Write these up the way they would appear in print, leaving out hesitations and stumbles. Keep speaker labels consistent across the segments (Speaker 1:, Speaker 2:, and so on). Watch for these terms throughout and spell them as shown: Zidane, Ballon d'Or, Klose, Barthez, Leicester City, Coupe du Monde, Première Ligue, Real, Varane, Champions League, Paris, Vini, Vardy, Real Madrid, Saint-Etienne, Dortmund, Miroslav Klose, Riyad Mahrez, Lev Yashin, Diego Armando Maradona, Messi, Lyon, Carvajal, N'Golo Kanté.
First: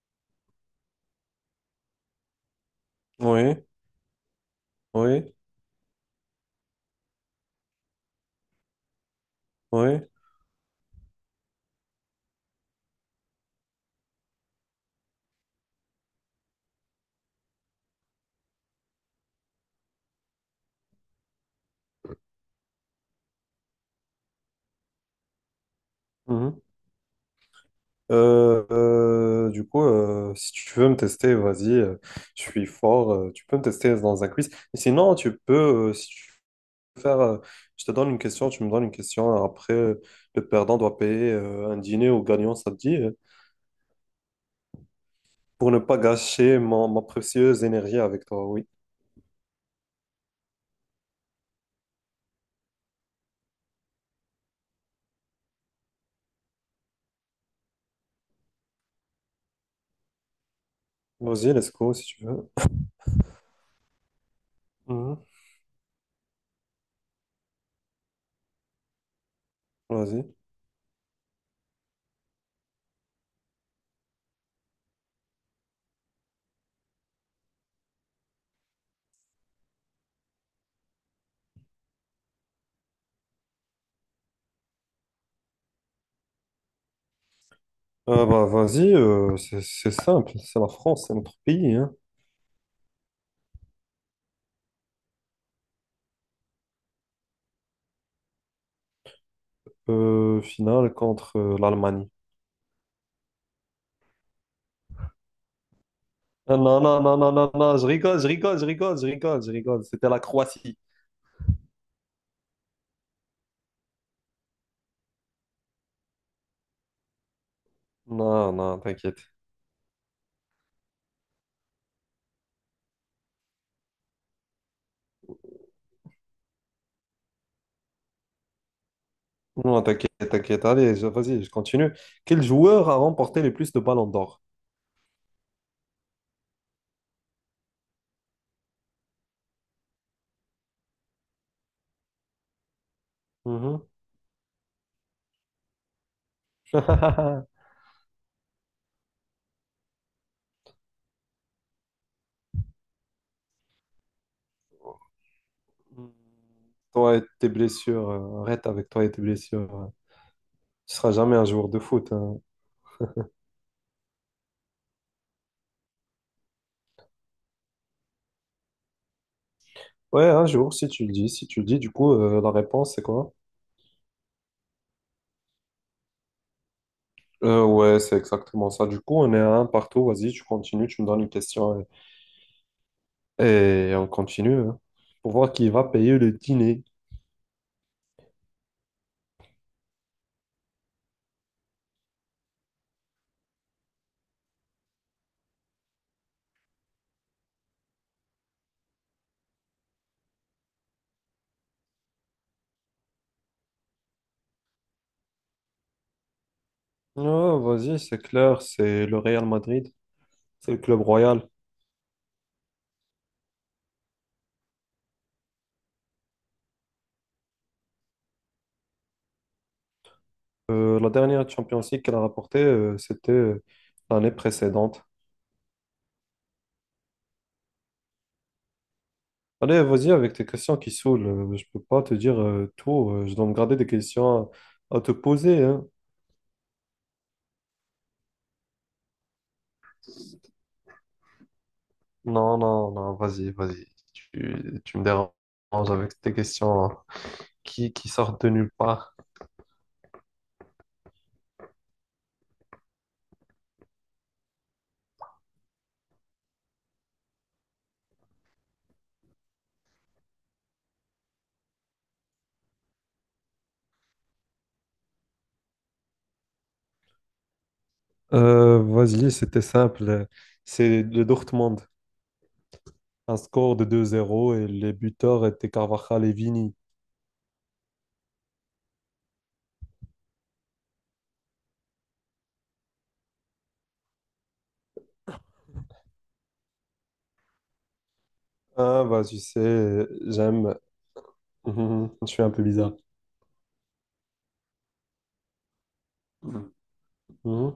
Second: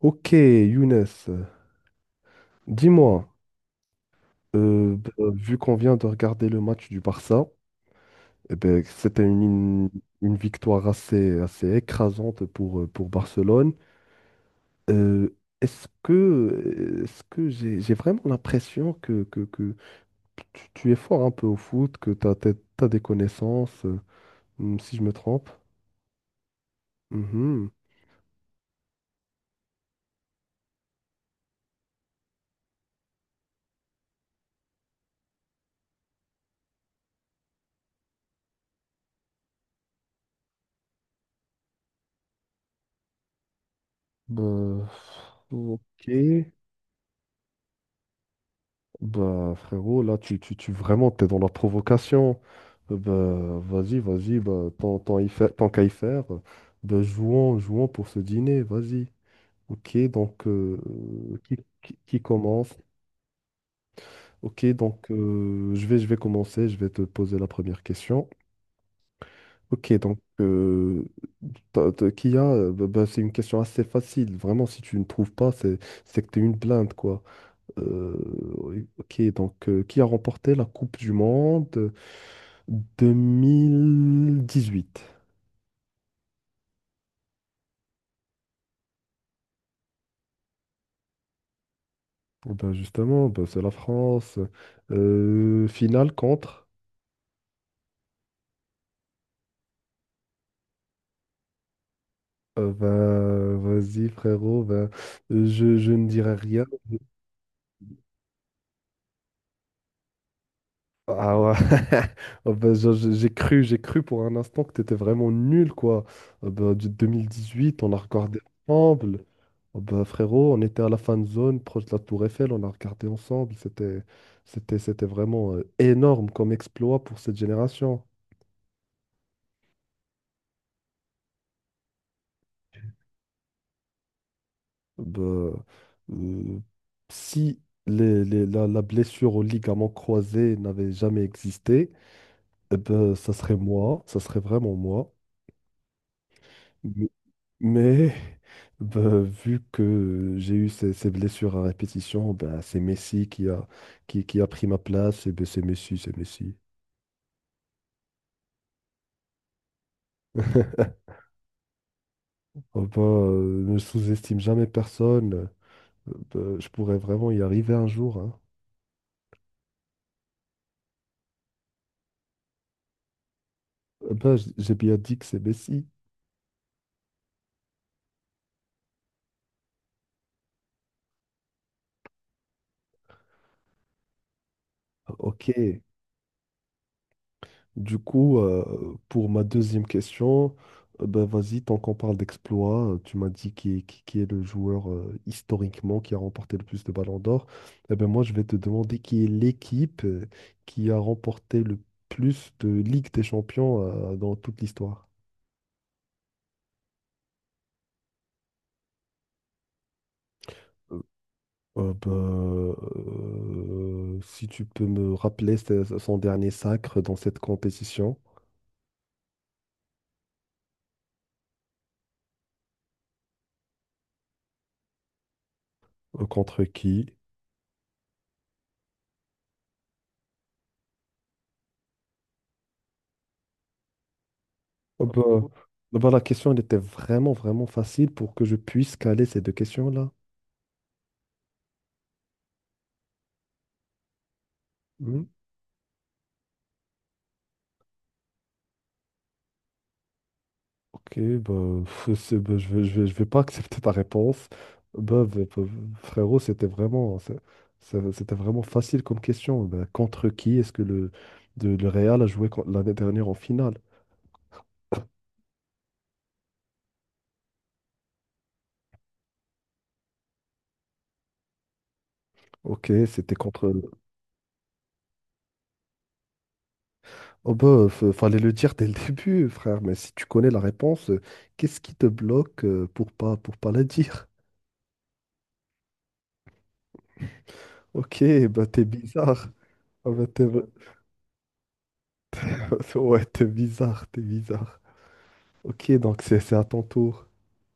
Speaker 1: Ok, Younes, dis-moi,
Speaker 2: Oui, oui,
Speaker 1: vu qu'on vient de regarder le match du Barça, eh ben, c'était
Speaker 2: oui.
Speaker 1: une victoire assez écrasante pour Barcelone. Euh, est-ce que j'ai vraiment l'impression que, que tu es fort un peu au foot, que tu as des connaissances, si je me trompe?
Speaker 2: Mhm.
Speaker 1: Mhm.
Speaker 2: Si tu veux me tester, vas-y, je suis fort. Tu peux me tester dans un quiz. Et sinon, tu peux, si tu veux faire, je te donne une question, tu me donnes une question, hein. Après, le perdant doit payer un dîner au gagnant, ça te dit,
Speaker 1: Bah,
Speaker 2: pour ne pas
Speaker 1: ok.
Speaker 2: gâcher ma précieuse énergie avec toi. Oui.
Speaker 1: Bah, frérot, là, tu vraiment, t'es dans la provocation. Bah, vas-y, bah, tant qu'à y faire, bah, jouons pour ce dîner, vas-y. Ok, donc,
Speaker 2: Vas-y,
Speaker 1: qui,
Speaker 2: let's go si
Speaker 1: qui
Speaker 2: tu veux.
Speaker 1: commence? Ok, donc,
Speaker 2: Mhm.
Speaker 1: je vais commencer, je vais te poser la première question. Ok, donc,
Speaker 2: Vas-y.
Speaker 1: qui a, bah, c'est une question assez facile. Vraiment, si tu ne trouves pas, c'est que t'es une blinde, quoi. Euh, oui, ok, donc, qui a remporté la Coupe du Monde 2018?
Speaker 2: Ah bah, vas-y, c'est simple. C'est la France, c'est notre pays, hein.
Speaker 1: Eh ben justement, ben c'est la France. Finale contre.
Speaker 2: Finale contre l'Allemagne.
Speaker 1: Ben, vas-y, frérot. Ben, je ne dirai
Speaker 2: Non,
Speaker 1: rien.
Speaker 2: non, non, non, non, non, je rigole, je rigole, je rigole, je rigole, je rigole. C'était la Croatie.
Speaker 1: Ah ouais. Oh ben, j'ai cru pour un instant que t'étais vraiment nul, quoi. Oh ben, du 2018, on a regardé
Speaker 2: Non, non, t'inquiète.
Speaker 1: ensemble. Oh ben, frérot, on était à la fan zone, proche de la Tour Eiffel, on a regardé ensemble. C'était vraiment énorme comme exploit pour cette génération.
Speaker 2: Non, t'inquiète, t'inquiète. Allez, vas-y, je continue. Quel joueur a remporté le plus de ballons d'or?
Speaker 1: Ben, euh, si la blessure au ligament croisé n'avait jamais existé, eh ben, ça serait
Speaker 2: Mhm.
Speaker 1: moi, ça serait vraiment moi. M- Mais ben, vu que j'ai eu ces blessures à répétition, ben, c'est Messi qui a, qui a pris ma place, et ben, c'est Messi.
Speaker 2: Toi et tes blessures, arrête avec toi et tes blessures. Tu seras jamais un joueur de foot, hein.
Speaker 1: Oh ben, ne sous-estime jamais personne. Ben, je pourrais vraiment y arriver un jour, hein.
Speaker 2: Ouais, un jour, si tu le dis, si tu le dis, la réponse, c'est quoi?
Speaker 1: J'ai bien dit que c'est Messi.
Speaker 2: Ouais, c'est exactement ça. Du coup, on est à un partout. Vas-y, tu continues, tu me donnes une question, et on continue, hein, pour
Speaker 1: Ok.
Speaker 2: voir qui va payer le dîner.
Speaker 1: Du coup, pour ma deuxième question, ben vas-y, tant qu'on parle d'exploit, tu m'as dit qui est le joueur historiquement qui a remporté le plus de ballons d'or. Eh ben moi, je vais te demander qui est l'équipe qui a remporté le plus de Ligue des Champions dans toute l'histoire.
Speaker 2: Non, vas-y, c'est clair, c'est le Real Madrid, c'est le club royal.
Speaker 1: Si tu peux me rappeler son dernier sacre dans cette compétition,
Speaker 2: La dernière Champions League qu'elle a rapportée, c'était l'année précédente.
Speaker 1: contre qui?
Speaker 2: Allez, vas-y avec tes questions qui saoulent. Je peux pas te dire tout. Je dois me garder des questions à
Speaker 1: Oh
Speaker 2: te poser, hein.
Speaker 1: bah, la question, elle était vraiment facile pour que je puisse caler ces deux questions-là.
Speaker 2: Non, non, non, vas-y, vas-y. Tu me
Speaker 1: Hmm,
Speaker 2: déranges avec tes questions, hein, qui sortent de nulle part.
Speaker 1: ok, bah, pff, bah, je vais pas accepter ta réponse. Bah, frérot, c'était vraiment facile comme question. Bah, contre qui est-ce que le Real a joué l'année dernière en finale?
Speaker 2: Vas-y, c'était simple. C'est le Dortmund.
Speaker 1: Ok, c'était
Speaker 2: Un
Speaker 1: contre...
Speaker 2: score de 2-0 et les buteurs étaient Carvajal et Vini.
Speaker 1: Oh bah, fallait le dire dès le début, frère, mais si tu connais la réponse, qu'est-ce qui te bloque pour pas la dire? Ok, bah t'es
Speaker 2: Ah, bah, tu
Speaker 1: bizarre.
Speaker 2: sais,
Speaker 1: Ah bah,
Speaker 2: j'aime. Mhm. Je suis un peu bizarre.
Speaker 1: Ouais, t'es bizarre. Ok, donc c'est à ton tour.
Speaker 2: Mhm.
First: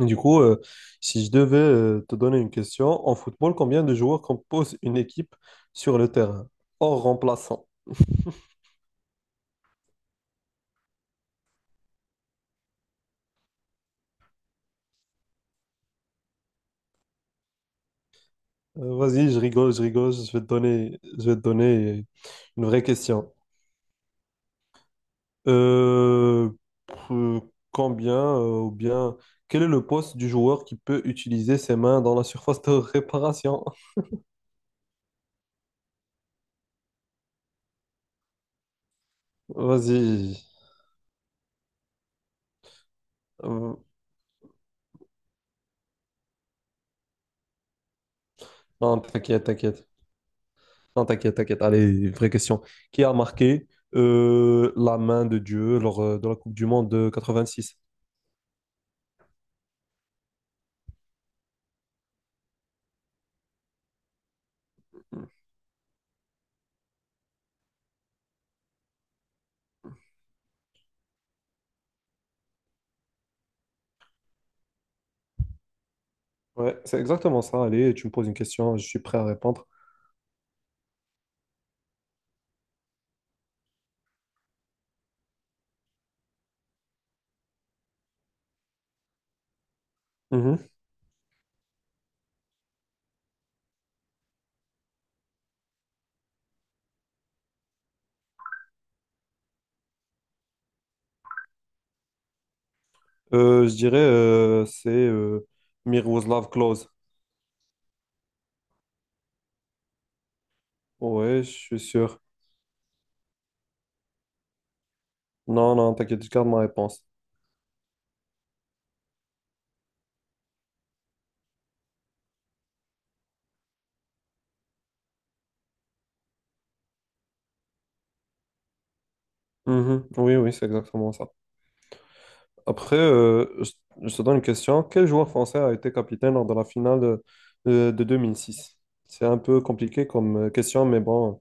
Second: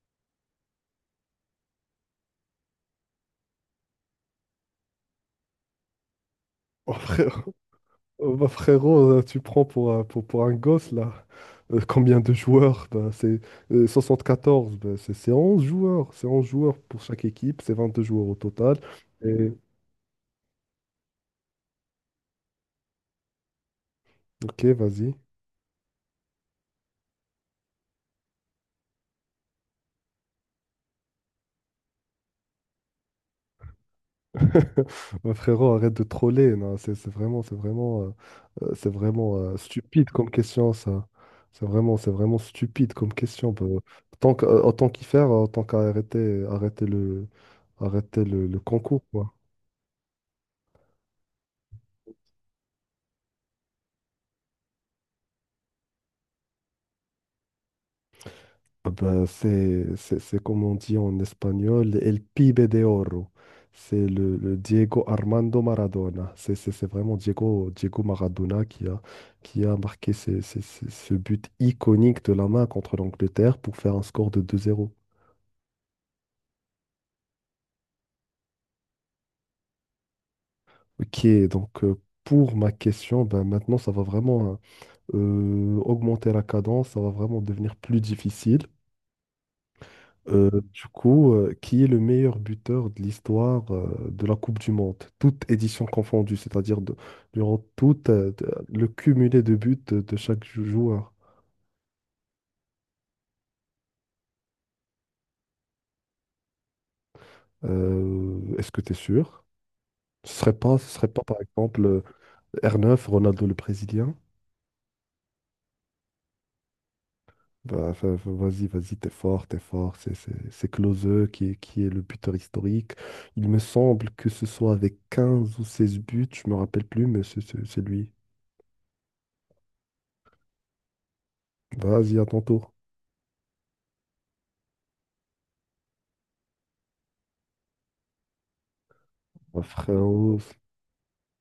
Speaker 2: Du coup, si je devais te donner une question, en football, combien de joueurs composent une équipe sur le terrain,
Speaker 1: Oh,
Speaker 2: hors
Speaker 1: frère...
Speaker 2: remplaçant?
Speaker 1: oh, bah, frérot, tu prends pour, pour un gosse, là. Combien de joueurs? Bah, c'est 11 joueurs. C'est 11 joueurs pour chaque équipe, c'est 22 joueurs au total.
Speaker 2: Vas-y, je
Speaker 1: Et...
Speaker 2: rigole, je rigole, je vais te donner, je vais te donner une vraie question.
Speaker 1: Ok, vas-y.
Speaker 2: Euh, pr- Combien ou bien quel est le poste du joueur qui peut utiliser ses mains dans la surface de réparation?
Speaker 1: Mon frérot, arrête de troller. Non, c'est vraiment stupide comme
Speaker 2: Vas-y.
Speaker 1: question, ça. C'est vraiment stupide comme question. Bah,
Speaker 2: Euh,
Speaker 1: Tant que- autant qu'y faire, autant qu'à arrêter le
Speaker 2: non,
Speaker 1: concours, quoi.
Speaker 2: t'inquiète, t'inquiète. Non, t'inquiète, t'inquiète. Allez, vraie question. Qui a marqué la main de Dieu lors de la Coupe du Monde de quatre-vingt-six?
Speaker 1: Ah ben, c'est comme on dit en espagnol, El Pibe de Oro. C'est le Diego Armando Maradona. C'est vraiment Diego Maradona qui a marqué ce but iconique de la main contre l'Angleterre pour faire un score de deux zéro.
Speaker 2: Ouais, c'est exactement ça. Allez, tu me poses une question, je suis prêt à répondre.
Speaker 1: Ok, donc pour ma question, ben maintenant ça va vraiment hein, augmenter la cadence, ça va vraiment devenir plus difficile.
Speaker 2: Mhm.
Speaker 1: Qui est le meilleur buteur de l'histoire de la Coupe du Monde, toute édition confondue, durant tout le cumulé de buts de chaque joueur.
Speaker 2: Je dirais c'est Miroslav Klose.
Speaker 1: Est-ce que tu es sûr? Ce serait pas par
Speaker 2: Ouais, je suis
Speaker 1: exemple
Speaker 2: sûr.
Speaker 1: R9, Ronaldo le Brésilien?
Speaker 2: Non, non, t'inquiète, je garde ma réponse.
Speaker 1: Bah, vas-y, vas-y, t'es fort. C'est Klose qui est le buteur historique. Il me semble que ce soit avec 15 ou 16 buts, je me rappelle plus, mais c'est lui.
Speaker 2: Mhm. Oui, oui, c'est exactement ça.
Speaker 1: Vas-y, à ton tour.
Speaker 2: Après, euh, je, je te donne une question. Quel joueur français a été capitaine lors de la finale de, de deux mille six? C'est un peu
Speaker 1: Ouais,
Speaker 2: compliqué comme
Speaker 1: frérot,
Speaker 2: question, mais bon,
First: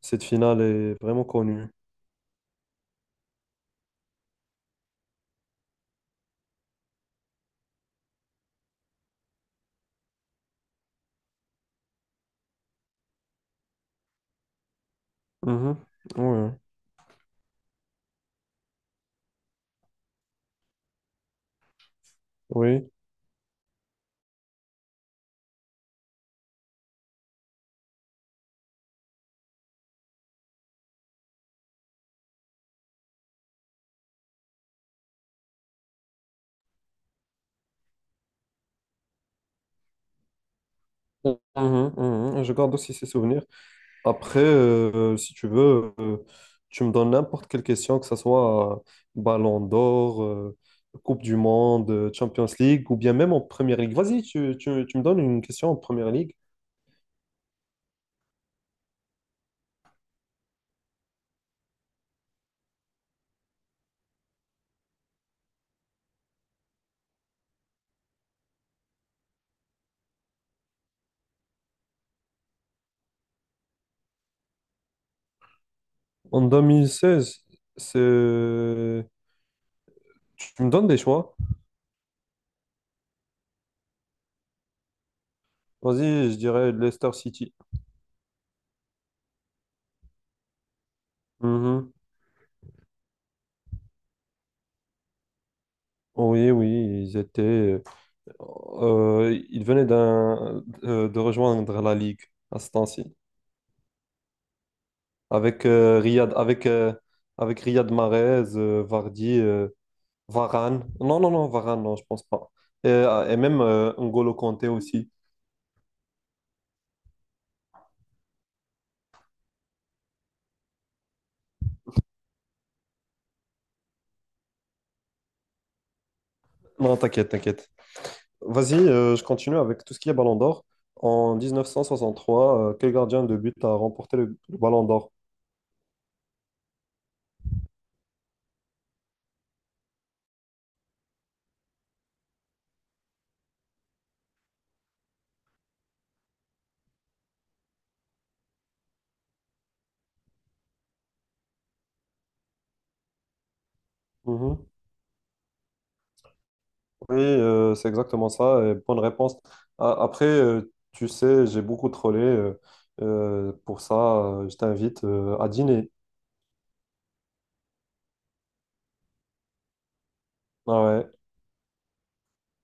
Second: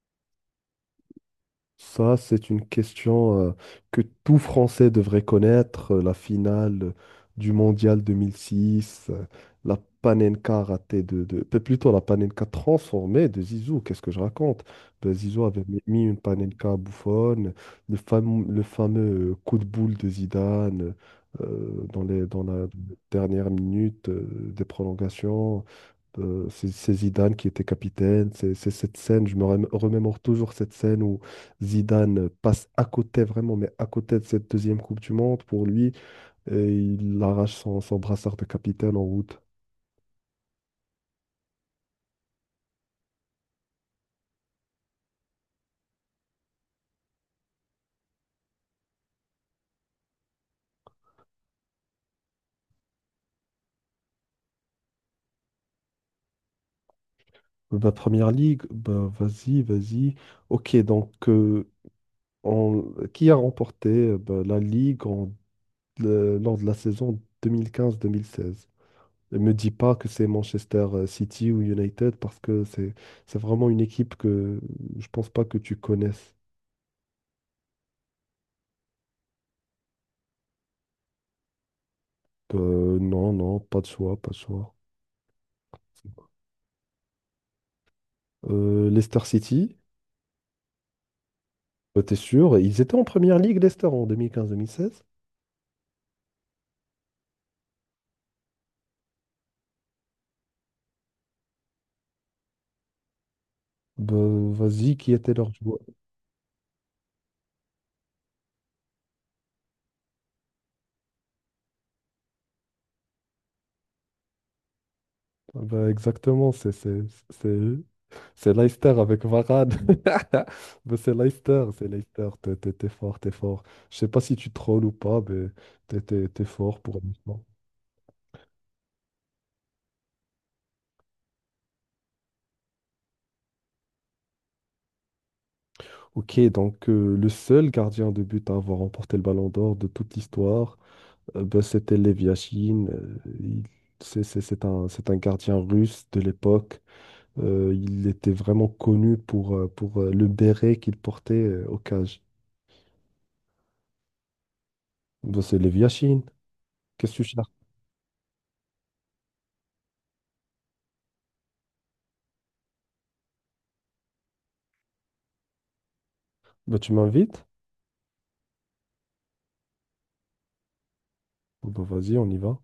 Speaker 2: cette finale est vraiment connue.
Speaker 1: ça c'est une question que tout Français devrait connaître, la finale du Mondial 2006, la Panenka ratée plutôt la Panenka transformée de Zizou, qu'est-ce que je raconte? Ben, Zizou avait
Speaker 2: Mhm.
Speaker 1: mis une
Speaker 2: Oui,
Speaker 1: Panenka bouffonne, le fameux coup de boule de Zidane dans la
Speaker 2: oui.
Speaker 1: dernière minute des prolongations. C'est Zidane qui était capitaine. C'est cette scène, je me remémore toujours cette scène où Zidane passe à côté, vraiment, mais à côté de cette deuxième Coupe du Monde pour lui, et il arrache son, son brassard de capitaine en route.
Speaker 2: Mhm, mhm. Je garde aussi ces souvenirs. Après, si tu veux, tu me donnes n'importe quelle question, que ce soit Ballon d'Or, Coupe du Monde, Champions League, ou bien même en Première Ligue. Vas-y, tu me donnes une question en Première Ligue.
Speaker 1: Bah, première ligue, bah, vas-y, vas-y. Ok, donc en- qui a remporté ben, la Ligue lors de la saison deux mille quinze mille seize? Ne me dis pas que c'est Manchester City ou United parce que c'est vraiment une équipe que je pense pas que tu connaisses.
Speaker 2: En 2016, c'est... Tu me donnes des choix?
Speaker 1: Non, pas de choix, pas de choix.
Speaker 2: Vas-y, je dirais Leicester City.
Speaker 1: Leicester City,
Speaker 2: Mhm.
Speaker 1: bah, t'es sûr? Ils étaient en première ligue, Leicester, en 2015-2016.
Speaker 2: Oui, oui, ils étaient... ils venaient de rejoindre la Ligue à ce temps-ci.
Speaker 1: Bah, vas-y, qui était leur
Speaker 2: Avec,
Speaker 1: joueur?
Speaker 2: Riyad, avec, avec Riyad Mahrez, Vardy, Varane. Non, non, non, Varane, non, je pense pas. Et même N'Golo Kanté aussi.
Speaker 1: Ah bah, exactement, c'est- c'est Leicester avec Varane. Mais c'est Leicester, t'es fort, t'es fort. Je sais pas si tu trolls ou pas, mais t'es fort
Speaker 2: Non,
Speaker 1: pour
Speaker 2: t'inquiète,
Speaker 1: l'instant.
Speaker 2: t'inquiète. Vas-y, je continue avec tout ce qui est Ballon d'Or. En 1963, quel gardien de but a remporté le Ballon d'Or?
Speaker 1: Ok, donc le seul gardien de but à avoir remporté le Ballon d'Or de toute l'histoire, bah, c'était Lev Yashin. Euh, c'est un gardien russe de l'époque. Il était vraiment connu pour, le béret qu'il portait au cage.
Speaker 2: Mhm.
Speaker 1: Bah, c'est Lev Yashin. Qu'est-ce que
Speaker 2: Oui,
Speaker 1: tu cherches?
Speaker 2: c'est exactement ça, et bonne réponse. Après, tu sais, j'ai beaucoup trollé, pour ça, je t'invite à dîner.
Speaker 1: Bah, tu m'invites?
Speaker 2: Ah ouais.
Speaker 1: Bon, bah, vas-y, on y va.